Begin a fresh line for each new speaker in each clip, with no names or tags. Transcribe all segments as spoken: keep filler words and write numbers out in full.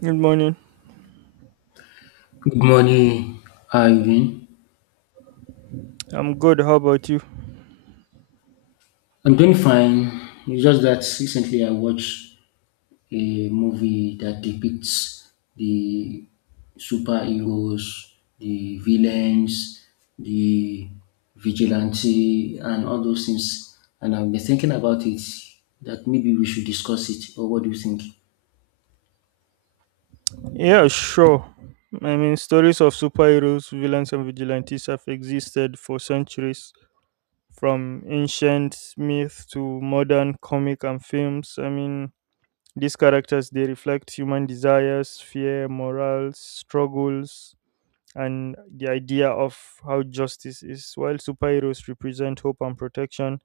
Good morning.
Good morning. How are you doing?
I'm good. How about you?
I'm doing fine. It's just that recently I watched a movie that depicts the superheroes, the villains, the vigilante, and all those things. And I've been thinking about it that maybe we should discuss it. Or what do you think?
Yeah, sure. I mean, stories of superheroes, villains, and vigilantes have existed for centuries, from ancient myth to modern comic and films. I mean, these characters they reflect human desires, fear, morals, struggles, and the idea of how justice is. While superheroes represent hope and protection,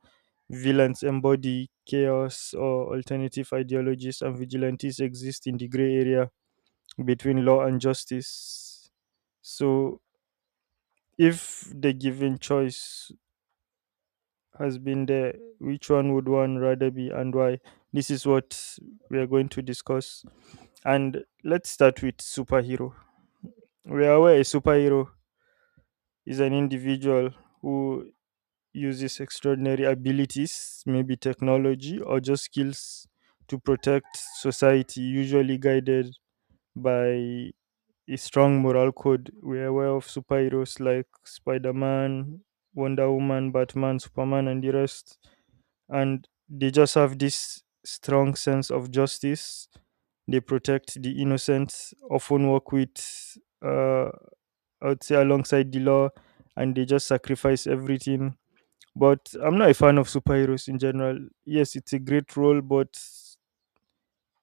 villains embody chaos or alternative ideologies, and vigilantes exist in the gray area between law and justice. So, if the given choice has been there, which one would one rather be and why? This is what we are going to discuss. And let's start with superhero. We are aware a superhero is an individual who uses extraordinary abilities, maybe technology or just skills to protect society, usually guided by a strong moral code. We're aware of superheroes like Spider Man, Wonder Woman, Batman, Superman, and the rest. And they just have this strong sense of justice. They protect the innocent, often work with, uh, I would say, alongside the law, and they just sacrifice everything, but I'm not a fan of superheroes in general. Yes, it's a great role, but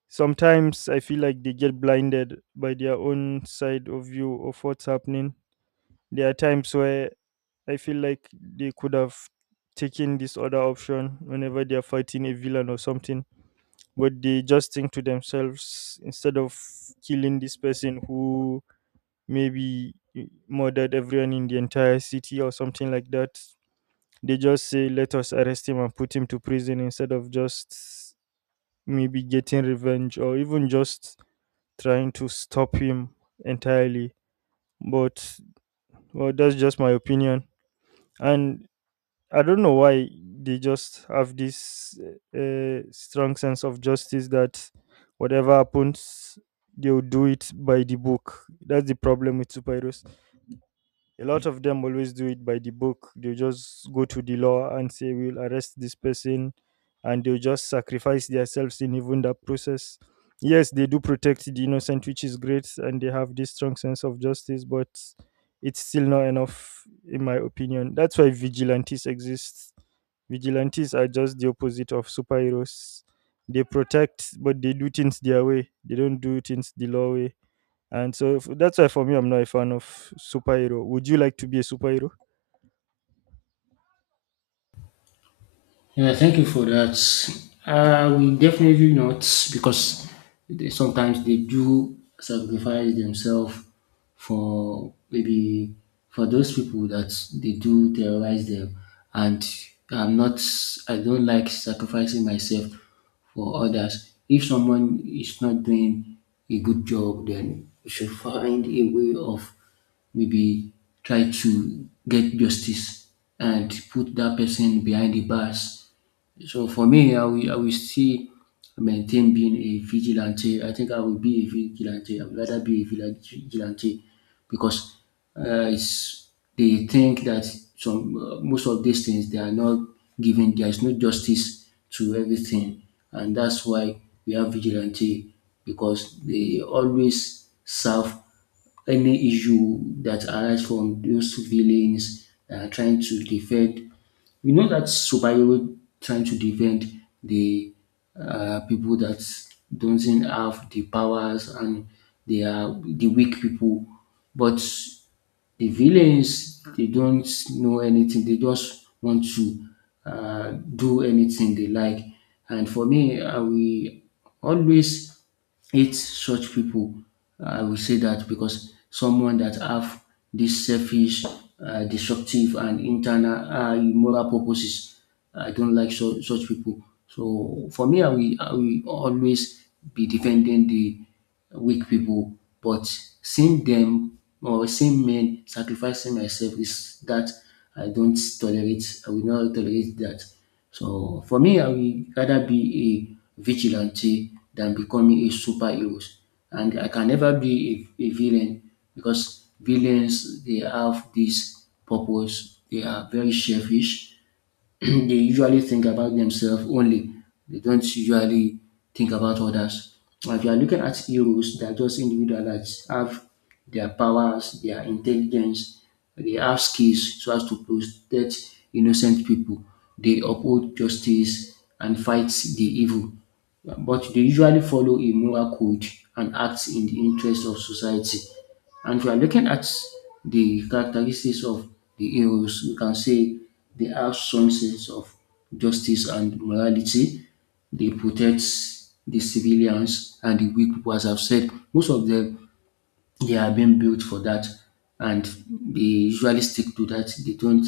sometimes I feel like they get blinded by their own side of view of what's happening. There are times where I feel like they could have taken this other option whenever they are fighting a villain or something, but they just think to themselves instead of killing this person who maybe murdered everyone in the entire city or something like that. They just say, let us arrest him and put him to prison instead of just maybe getting revenge or even just trying to stop him entirely. But, well, that's just my opinion. And I don't know why they just have this uh, strong sense of justice that whatever happens, they'll do it by the book. That's the problem with superheroes. A lot of them always do it by the book. They just go to the law and say, we'll arrest this person, and they'll just sacrifice themselves in even that process. Yes, they do protect the innocent, which is great, and they have this strong sense of justice, but it's still not enough, in my opinion. That's why vigilantes exist. Vigilantes are just the opposite of superheroes. They protect, but they do things their way. They don't do things the law way. And so f- that's why for me, I'm not a fan of superhero. Would you like to be a superhero?
Yeah, thank you for that. Uh, we definitely not because they, sometimes they do sacrifice themselves for maybe for those people that they do terrorize them, and I'm not. I don't like sacrificing myself for others. If someone is not doing a good job, then you should find a way of maybe try to get justice and put that person behind the bars, so for me, I will I will still maintain being a vigilante. I think I will be a vigilante. I would rather be a villa- vigilante because uh, it's, they think that some uh, most of these things they are not given. There is no justice to everything, and that's why we have vigilante because they always serve any issue that arise from those villains that are trying to defend, you know, that superhero trying to defend the uh, people that doesn't have the powers and they are the weak people. But the villains, they don't know anything. They just want to uh, do anything they like. And for me, I will always hate such people. I will say that because someone that have this selfish, uh, destructive, and internal uh, immoral purposes, I don't like such such pipu. So for me, I will I will always be defending the weak people. But seeing them or seeing men sacrificing myself is that I don't tolerate, I will not tolerate that. So for me, I will rather be a vigilante than becoming a superheroes, and I can never be a a villain because villains, they have this purpose, they are very selfish. They usually think about themselves only. They don't usually think about others. And if you are looking at heroes, they are just individuals that have their powers, their intelligence, they have skills so as to protect innocent people. They uphold justice and fight the evil. But they usually follow a moral code and act in the interest of society. And if you are looking at the characteristics of the heroes, we can say they have strong sense of justice and morality. They protect the civilians and the weak people, as I've said. Most of them, they are being built for that, and they usually stick to that. They don't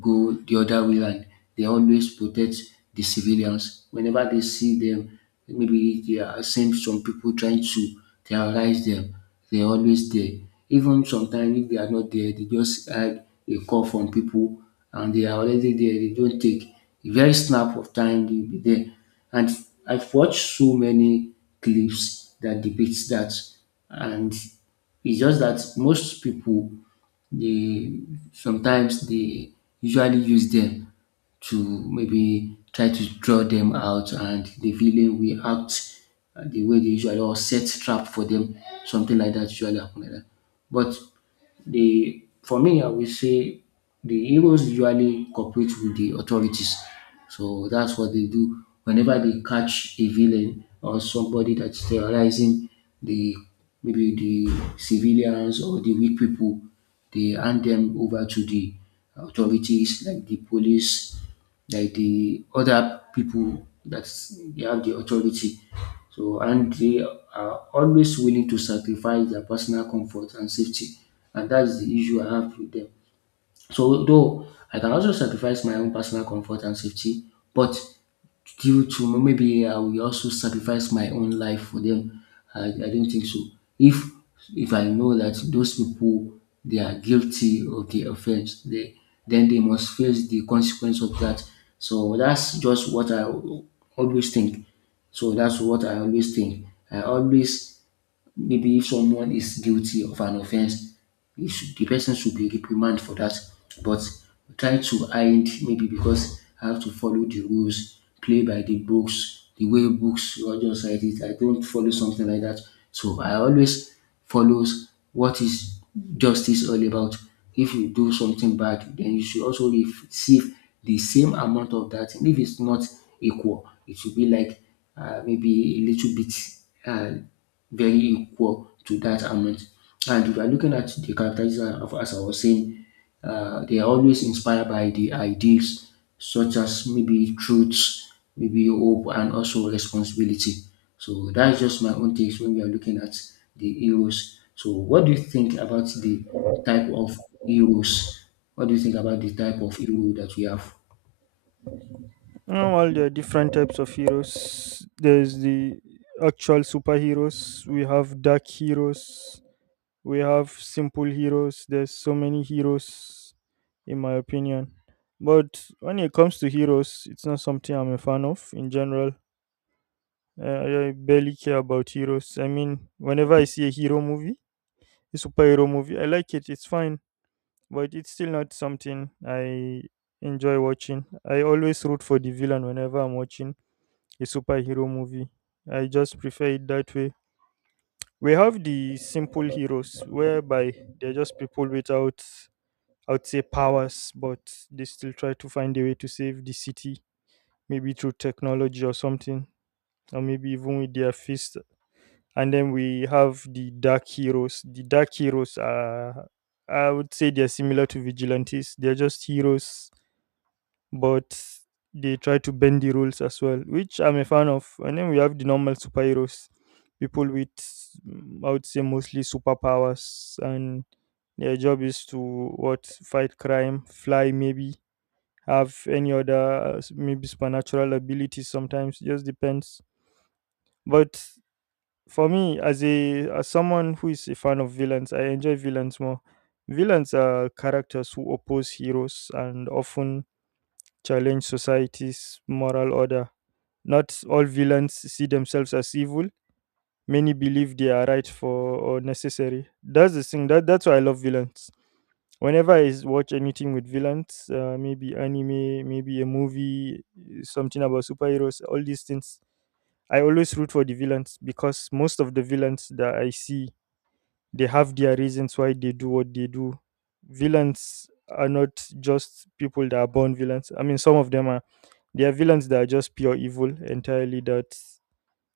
go the other way, and they always protect the civilians. Whenever they see them, maybe they are seeing some people trying to terrorize them, they're always there. Even sometimes if they are not there, they just had a call from people and they are already there. They don't take a very snap of time, they'll be there. And I've watched so many clips that debates that, and it's just that most people they sometimes they usually use them to maybe try to draw them out, and the villain will act uh, the way they usually or set trap for them. Something like that usually happen like that. But the for me, I will say the heroes usually cooperate with the authorities. So that's what they do. Whenever they catch a villain or somebody that's terrorizing the maybe the civilians or the weak people, they hand them over to the authorities like the police, like the other people that they have the authority. So, and they are always willing to sacrifice their personal comfort and safety, and that's the issue I have with them. So though I can also sacrifice my own personal comfort and safety, but due to maybe I will also sacrifice my own life for them, I I don't think so. If if I know that those people they are guilty of the offense they, then they must face the consequence of that. So that's just what I always think. So that's what I always think. I always maybe if someone is guilty of an offense, he should, the person should be reprimanded for that. But try to hide maybe because I have to follow the rules, play by the books, the way books Roger said it, I don't follow something like that. So I always follows what is justice all about. If you do something bad, then you should also receive the same amount of that. And if it's not equal, it should be like uh, maybe a little bit. Uh, very equal to that amount. And if you are looking at the characteristics of, as I was saying, uh, they are always inspired by the ideals such as maybe truth, maybe hope, and also responsibility. So that's just my own takes when we are looking at the heroes. So what do you think about the type of heroes? What do you think about the type of hero that we have?
No, well, there are different types of heroes. There's the actual superheroes. We have dark heroes. We have simple heroes. There's so many heroes in my opinion, but when it comes to heroes, it's not something I'm a fan of in general. i, I barely care about heroes. I mean whenever I see a hero movie, a superhero movie, I like it, it's fine, but it's still not something I enjoy watching. I always root for the villain whenever I'm watching a superhero movie. I just prefer it that way. We have the simple heroes whereby they're just people without, I would say, powers, but they still try to find a way to save the city, maybe through technology or something, or maybe even with their fist. And then we have the dark heroes. The dark heroes are, I would say, they're similar to vigilantes. They're just heroes, but they try to bend the rules as well, which I'm a fan of. And then we have the normal superheroes, people with, mm, I would say, mostly superpowers, and their job is to, what, fight crime, fly, maybe have any other uh, s- maybe supernatural abilities. Sometimes it just depends. But for me, as a as someone who is a fan of villains, I enjoy villains more. Villains are characters who oppose heroes and often challenge society's moral order. Not all villains see themselves as evil. Many believe they are right for or necessary. That's the thing that, that's why I love villains. Whenever I s- watch anything with villains, uh, maybe anime, maybe a movie, eh, something about superheroes, all these things, I always root for the villains because most of the villains that I see, they have their reasons why they do what they do. Villains are not just people that are born villains. I mean, some of them are. They are villains that are just pure evil entirely. That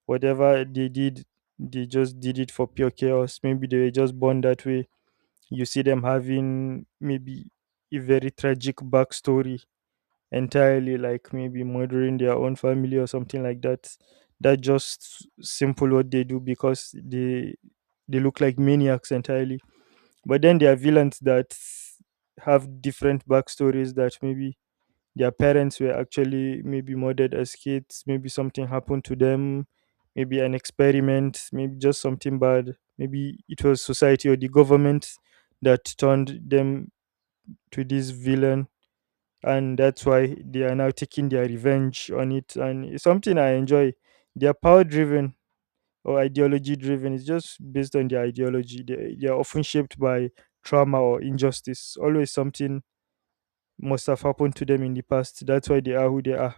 whatever they did, they just did it for pure chaos. Maybe they were just born that way. You see them having maybe a very tragic backstory entirely, like maybe murdering their own family or something like that. That just simple what they do because they they look like maniacs entirely. But then there are villains that have different backstories, that maybe their parents were actually maybe murdered as kids, maybe something happened to them, maybe an experiment, maybe just something bad, maybe it was society or the government that turned them to this villain, and that's why they are now taking their revenge on it. And it's something I enjoy. They are power driven or ideology driven. It's just based on their ideology. They, they are often shaped by trauma or injustice. Always something must have happened to them in the past. That's why they are who they are.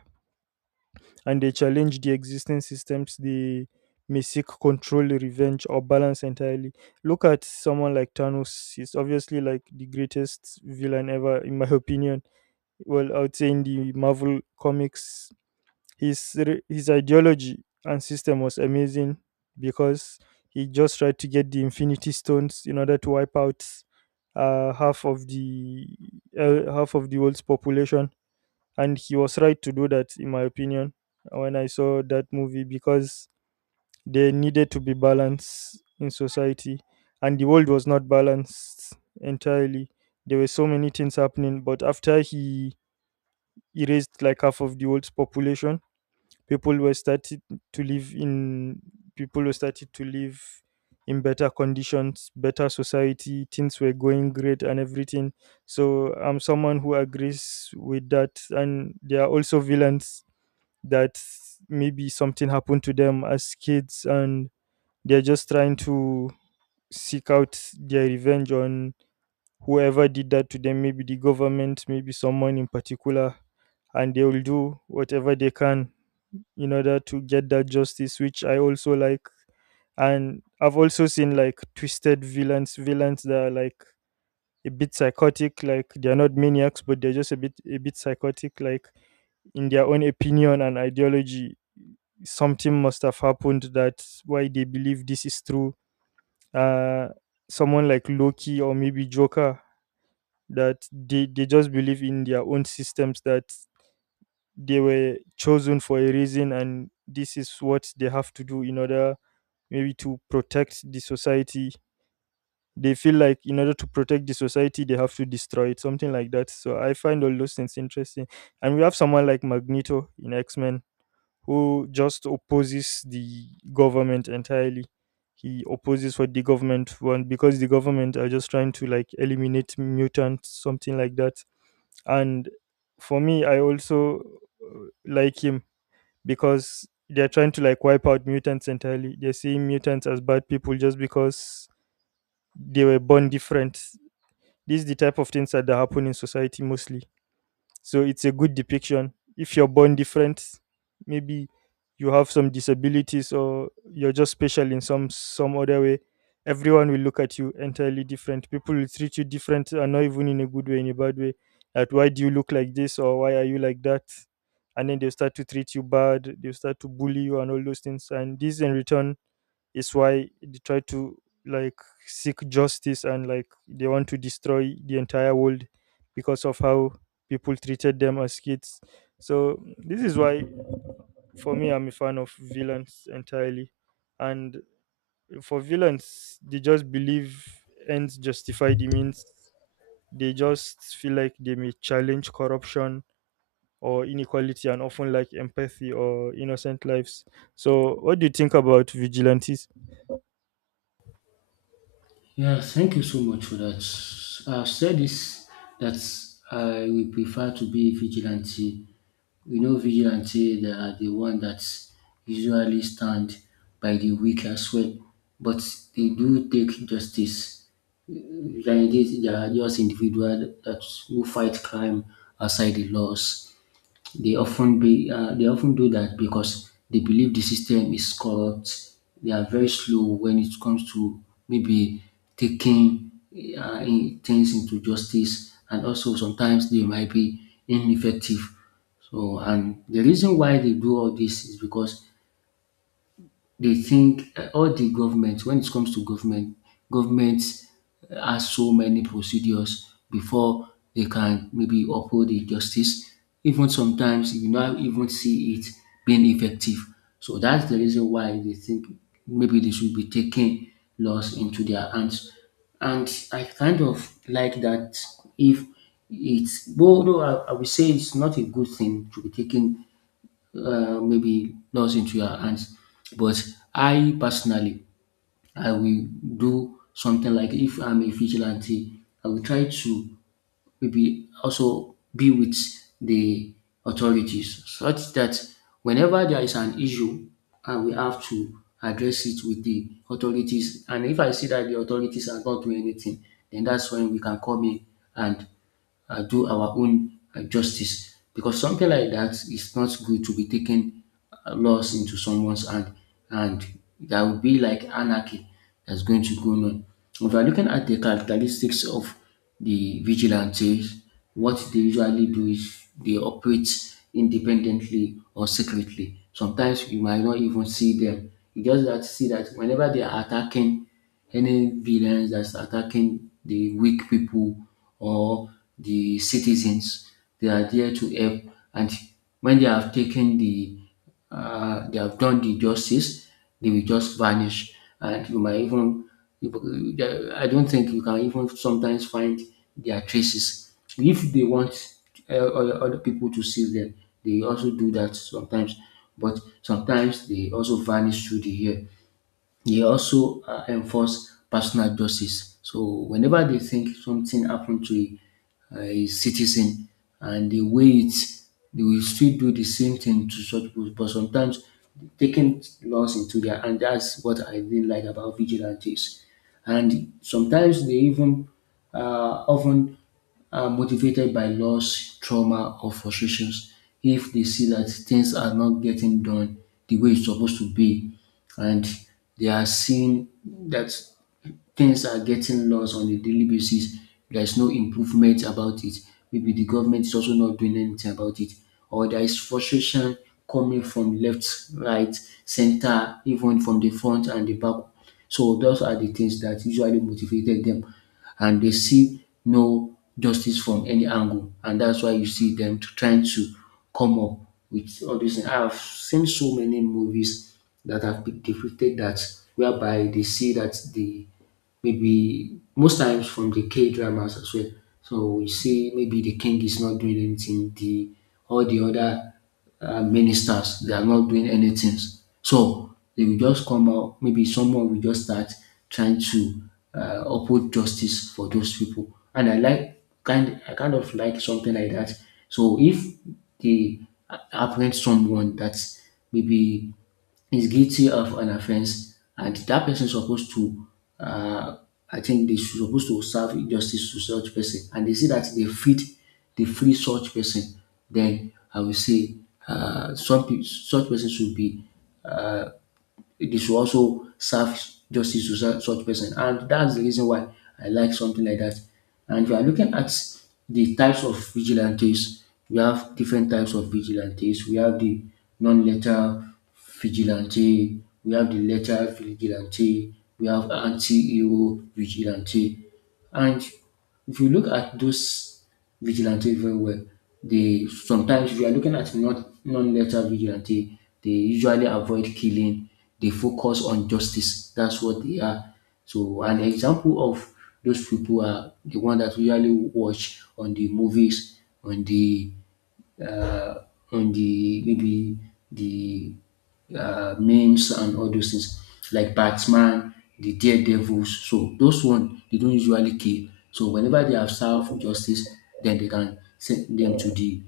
And they challenge the existing systems. They may seek control, revenge, or balance entirely. Look at someone like Thanos. He's obviously like the greatest villain ever, in my opinion. Well, I would say in the Marvel comics, his re- his ideology and system was amazing because he just tried to get the Infinity Stones in order to wipe out uh, half of the uh, half of the world's population, and he was right to do that in my opinion when I saw that movie, because there needed to be balance in society, and the world was not balanced entirely. There were so many things happening, but after he erased like half of the world's population, people were started to live in people were started to live in better conditions, better society, things were going great and everything. So I'm someone who agrees with that. And there are also villains that maybe something happened to them as kids, and they're just trying to seek out their revenge on whoever did that to them, maybe the government, maybe someone in particular, and they will do whatever they can in order to get that justice, which I also like. And I've also seen like twisted villains, villains that are like a bit psychotic, like they're not maniacs, but they're just a bit a bit psychotic, like in their own opinion and ideology something must have happened that why they believe this is true. Uh, someone like Loki or maybe Joker, that they, they just believe in their own systems, that they were chosen for a reason and this is what they have to do in order maybe to protect the society. They feel like in order to protect the society, they have to destroy it, something like that. So I find all those things interesting. And we have someone like Magneto in X Men who just opposes the government entirely. He opposes what the government want because the government are just trying to like eliminate mutants, something like that. And for me, I also uh, like him because they're trying to like wipe out mutants entirely. They're seeing mutants as bad people just because they were born different. This is the type of things that happen in society mostly. So it's a good depiction. If you're born different, maybe you have some disabilities or you're just special in some some other way, everyone will look at you entirely different. People will treat you different, and not even in a good way, in a bad way. That, why do you look like this or why are you like that? And then they start to treat you bad, they start to bully you and all those things. And this in return is why they try to like seek justice and like they want to destroy the entire world because of how people treated them as kids. So this is why for me I'm a fan of villains entirely. And for villains, they just believe ends justify the means. They just feel like they may challenge corruption or inequality and often lack empathy or innocent lives. So what do you think about vigilantes?
Yeah, thank you so much for that. I've said this that I will prefer to be a vigilante. We know vigilante they are the one that usually stand by the weak as well, but they do take justice. Vigilante they are just individual that who fight crime outside the laws. They often be uh, they often do that because they believe the system is corrupt. They are very slow when it comes to maybe taking uh, in- things into justice, and also sometimes they might be ineffective. So, and the reason why they do all this is because they think uh, all the government, when it comes to government, governments uh, has so many procedures before they can maybe uphold the justice. Even sometimes you not even see it being effective. So that's the reason why they think maybe they should be taking laws into their hands. And I kind of like that if it's well, no, I, I would say it's not a good thing to be taking uh, maybe lost into your hands. But I personally, I will do something like if I'm a vigilante, I will try to maybe also be with the authorities such that whenever there is an issue, I will have to address it with the authorities. And if I see that the authorities are not doing anything, then that's when we can come in and uh, do our own uh, justice, because something like that is not good to be taking uh, laws into someone's hand, and there will be like anarchy that's going to go on. If you are looking at the characteristics of the vigilantes, what they usually do is they operate independently or secretly. Sometimes you might not even see them. You just have to see that whenever they are attacking any villains that's attacking the weak people or the citizens, they are there to help. And when they have taken the, uh, they have done the justice, they will just vanish. And you might even, I don't think you can even sometimes find their traces. If they want uh, other other people to see them, they also do that sometimes. But sometimes they also vanish through the air. They also uh, enforce personal justice. So whenever they think something happened to a, a citizen and they wait, they will still do the same thing to such people. But sometimes taking laws into their hand, that's what I didn't like about vigilantes. And sometimes they even uh, often are motivated by loss, trauma, or frustrations. If they see that things are not getting done the way it's supposed to be, and they are seeing that things are getting lost on a daily basis, there is no improvement about it. Maybe the government is also not doing anything about it, or there is frustration coming from left, right, center, even from the front and the back. So those are the things that usually motivated them, and they see no justice from any angle, and that's why you see them to trying to come up with all these things. I've seen so many movies that have been depicted that, whereby they see that the maybe most times from the K dramas as well. So we see maybe the king is not doing anything, the all the other uh, ministers they are not doing anything. So they will just come out. Maybe someone will just start trying to uh, uphold justice for those people. And I like kind I kind of like something like that. So if they apprehend someone that maybe is guilty of an offense and that person is supposed to uh, I think they should supposed to serve justice to such person and they see that they fit they free such person, then I will say uh, some pe- such person should be uh, they should also serve justice to su- such person. And that's the reason why I like something like that. And if you are looking at the types of vigilantes, we have different types of vigilantes. We have the non letter vigilante, we have the letter vigilante, we have anti-hero vigilante. And if you look at those vigilantes very well, they sometimes if you are looking at not non-lethal vigilante, they usually avoid killing. They focus on justice. That's what they are. So an example of those people are the one that we usually watch on the movies, on the uh, on the maybe the uh, memes and all those things like Batman, the Daredevils. So those one they don't usually kill. So whenever they have served justice, then they can send them to the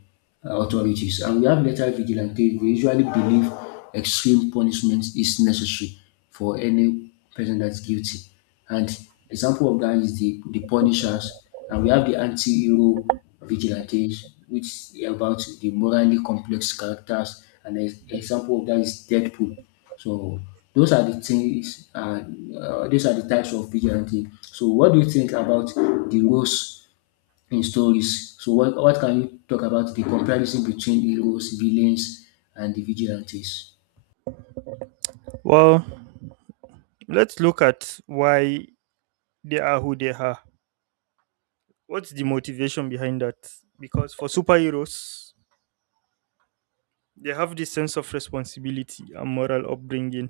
uh, authorities. And we have letter vigilante. They usually believe extreme punishment is necessary for any person that's guilty. And example of that is the the Punishers, and we have the anti-hero vigilantes, which are about the morally complex characters, and ex- example of that is Deadpool. So those are the things, and uh, these are the types of vigilante. So what do you think about the roles in stories? So what what can you talk about the comparison between heroes, villains, and the vigilantes?
Well, let's look at why they are who they are. What's the motivation behind that? Because for superheroes, they have this sense of responsibility and moral upbringing.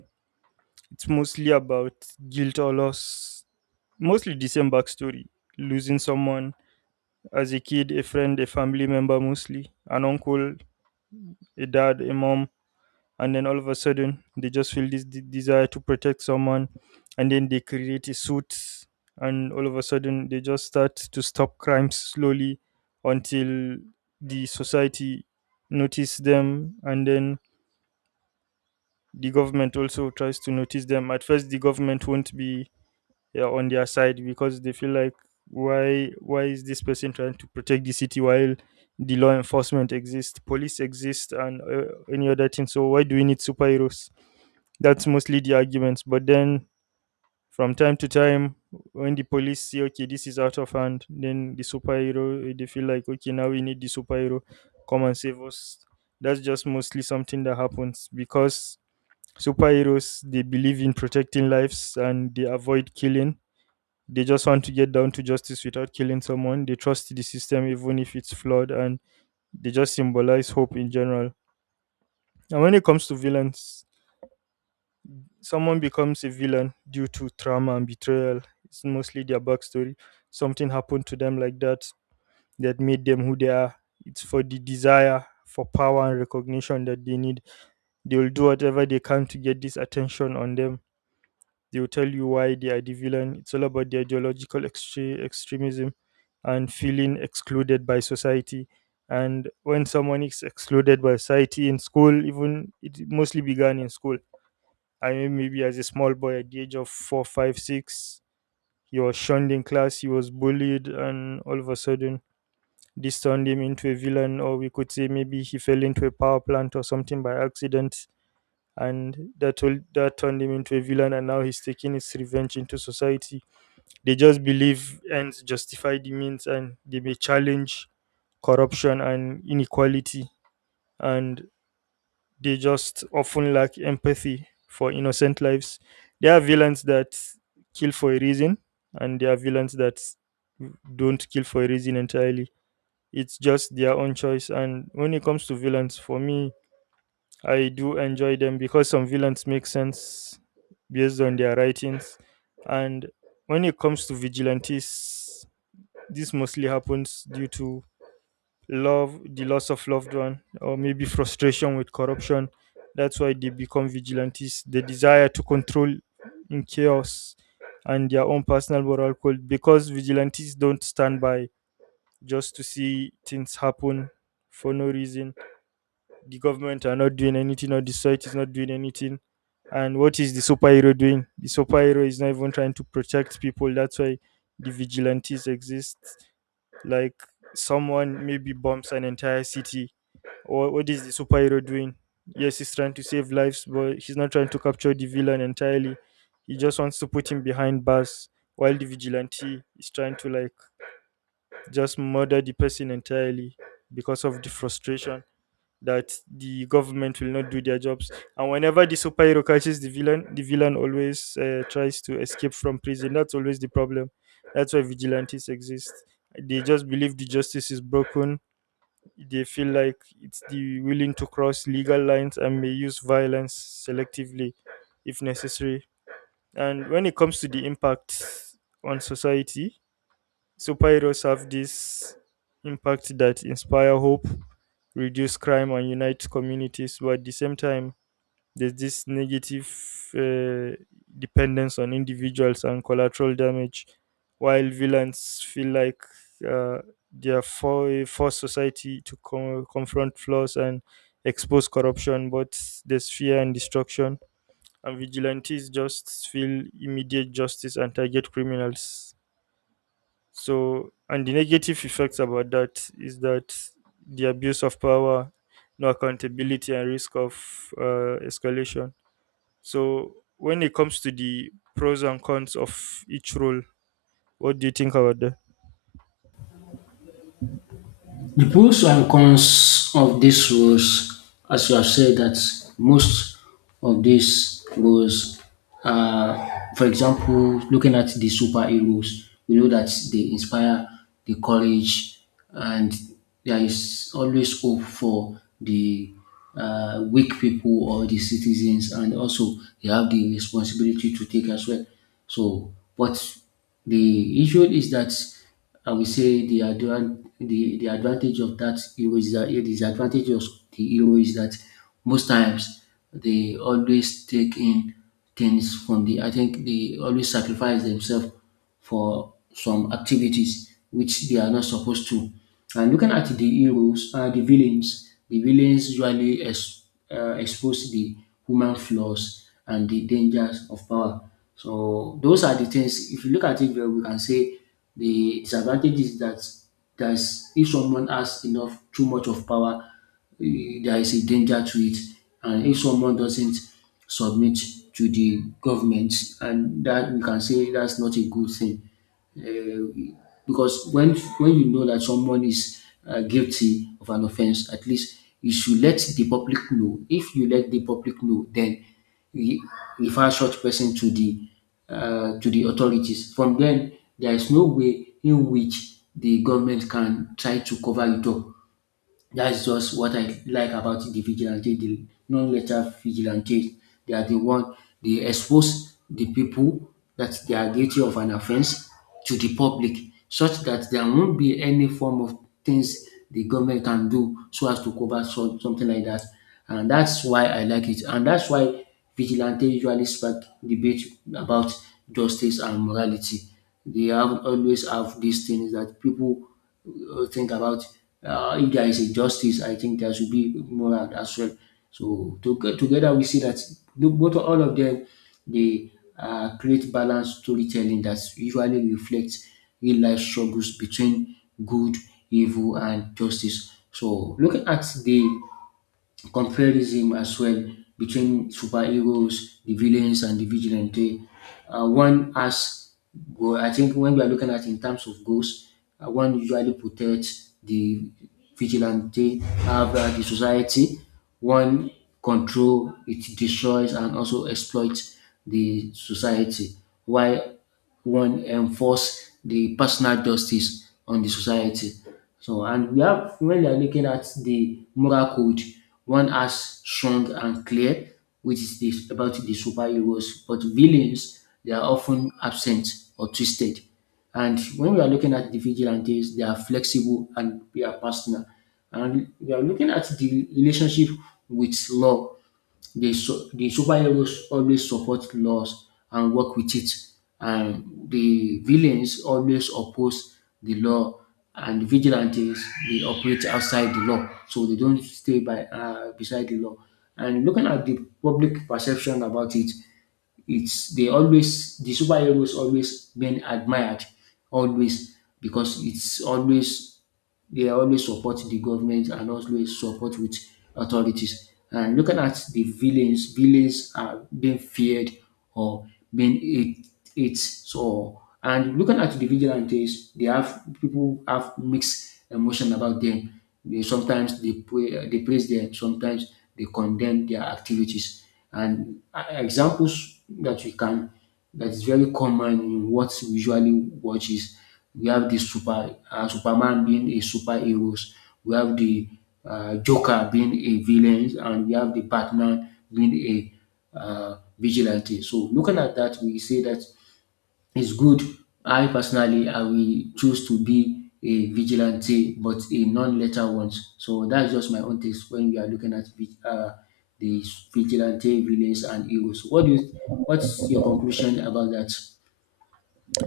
It's mostly about guilt or loss, mostly the same backstory, losing someone as a kid, a friend, a family member, mostly an uncle, a dad, a mom. And then all of a sudden they just feel this de- desire to protect someone, and then they create a suit, and all of a sudden they just start to stop crimes slowly until the society notice them. And then the government also tries to notice them. At first the government won't be, yeah, on their side, because they feel like why why is this person trying to protect the city while the law enforcement exists, police exist, and uh, any other thing, so why do we need superheroes? That's mostly the arguments. But then from time to time, when the police see, okay, this is out of hand, then the superhero, eh, they feel like, okay, now we need the superhero, come and save us. That's just mostly something that happens because superheroes, they believe in protecting lives and they avoid killing. They just want to get down to justice without killing someone. They trust the system even if it's flawed, and they just symbolize hope in general. And when it comes to villains, someone becomes a villain due to trauma and betrayal. It's mostly their backstory. Something happened to them like that, that made them who they are. It's for the desire for power and recognition that they need. They will do whatever they can to get this attention on them. They will tell you why they are the villain. It's all about the ideological extre- extremism and feeling excluded by society. And when someone is excluded by society in school, even, it mostly began in school. I mean, maybe as a small boy at the age of four, five, six, he was shunned in class, he was bullied, and all of a sudden, this turned him into a villain. Or we could say maybe he fell into a power plant or something by accident, and that told, that turned him into a villain, and now he's taking his revenge into society. They just believe ends justify the means, and they may challenge corruption and inequality, and they just often lack empathy for innocent lives. There are villains that kill for a reason, and there are villains that don't kill for a reason entirely. It's just their own choice. And when it comes to villains, for me, I do enjoy them because some villains make sense based on their writings. And when it comes to vigilantes, this mostly happens due to love, the loss of loved one, or maybe frustration with corruption. That's why they become vigilantes. The desire to control in chaos and their own personal moral code, because vigilantes don't stand by just to see things happen for no reason. The government are not doing anything, or the society is not doing anything. And what is the superhero doing? The superhero is not even trying to protect people. That's why the vigilantes exist. Like, someone maybe bombs an entire city, or what is the superhero doing? Yes, he's trying to save lives, but he's not trying to capture the villain entirely. He just wants to put him behind bars, while the vigilante is trying to, like, just murder the person entirely because of the frustration that the government will not do their jobs. And whenever the superhero catches the villain, the villain always uh, tries to escape from prison. That's always the problem. That's why vigilantes exist. They just believe the justice is broken. They feel like it's the willing to cross legal lines and may use violence selectively if necessary. And when it comes to the impact on society, superheroes have this impact that inspire hope, reduce crime, and unite communities, but at the same time there's this negative uh, dependence on individuals and collateral damage, while villains feel like, uh, they are for a forced society to co- confront flaws and expose corruption, but there's fear and destruction. And vigilantes just feel immediate justice and target criminals. So, and the negative effects about that is that the abuse of power, no accountability, and risk of uh, escalation. So, when it comes to the pros and cons of each role, what do you think about that?
The pros and cons of these rules, as you have said, that most of these rules, are, for example, looking at the superheroes, we know that they inspire the courage, and there is always hope for the uh, weak people or the citizens, and also they have the responsibility to take as well. So, but the issue is that and we say the advan the the advantage of that hero is that the disadvantage of the hero is that most times they always take in things from the I think they always sacrifice themselves for some activities which they are not supposed to. And looking at the heroes, uh, the villains, the villains usually ex, uh, expose the human flaws and the dangers of power. So those are the things. If you look at it well, we can say the disadvantage is that there's if someone has enough too much of power, eh, there is a danger to it. And if someone doesn't submit to the government, and that we can say that's not a good thing because when when you know that someone is uh, guilty of an offense, at least you should let the public know. If you let the public know, then re- refer such person to the uh, to the authorities. From then, there is no way in which the government can try to cover it up. That's just what I like about the vigilante, the non-lethal vigilante. They are the one they expose the people that they are guilty of an offense to the public, such that there won't be any form of things the government can do so as to cover so, something like that. And that's why I like it. And that's why vigilante usually spark debate about justice and morality. They have always have these things that people uh, think about uh, if there is injustice, I think there should be moral as well. So to, together we see that the- both all of them they uh, create balanced storytelling that usually reflects real life struggles between good, evil, and justice. So looking at the comparison as well between superheroes, the villains, and the vigilante. Uh, one has, go- I think, when we are looking at in terms of goals, uh, one usually protects the vigilante, have uh, the society. One control, it destroys and also exploits the society. Why? One enforce the personal justice on the society. So and we have when we are looking at the moral code, one has strong and clear, which is this about the superheroes, but villains they are often absent or twisted. And when we are looking at the vigilantes, they are flexible and they are personal. And we are looking at the relationship with law. The, su- the superheroes always support laws and work with it, and the villains always oppose the law, and the vigilantes they operate outside the law, so they don't stay by uh, beside the law. And looking at the public perception about it, it's they always the superheroes always been admired always because it's always they always support the government and always support with authorities. And looking at the villains, villains are being feared or being it it so and looking at the vigilantes they have people have mixed emotion about them they sometimes they pray, they praise them sometimes they condemn their activities and uh, examples that we can that is very common in what we usually watches. We have the super uh, Superman being a superheroes, we have the um Joker being a villain, and we have the Batman being a uh vigilante. So looking at that we say that it's good. I personally, I will choose to be a vigilante, but a non-lethal one. So that's just my own taste when we are looking at vi- uh, the vigilante villains and heroes. So what do you, what's your conclusion about that?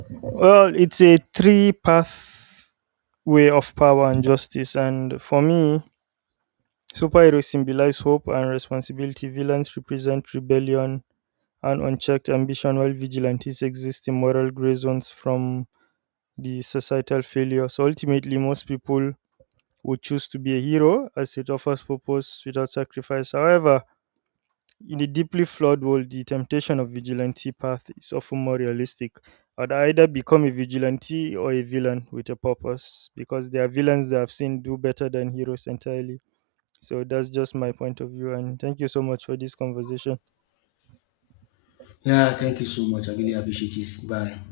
Well, it's a three path way of power and justice. And for me, superheroes symbolize hope and responsibility. Villains represent rebellion and unchecked ambition, while vigilantes exist in moral gray zones from the societal failure. So ultimately, most people would choose to be a hero as it offers purpose without sacrifice. However, in a deeply flawed world, the temptation of vigilante path is often more realistic. I'd either become a vigilante or a villain with a purpose, because there are villains that I've seen do better than heroes entirely. So that's just my point of view. And thank you so much for this conversation.
Yeah, thank you so much. I really appreciate it. Bye.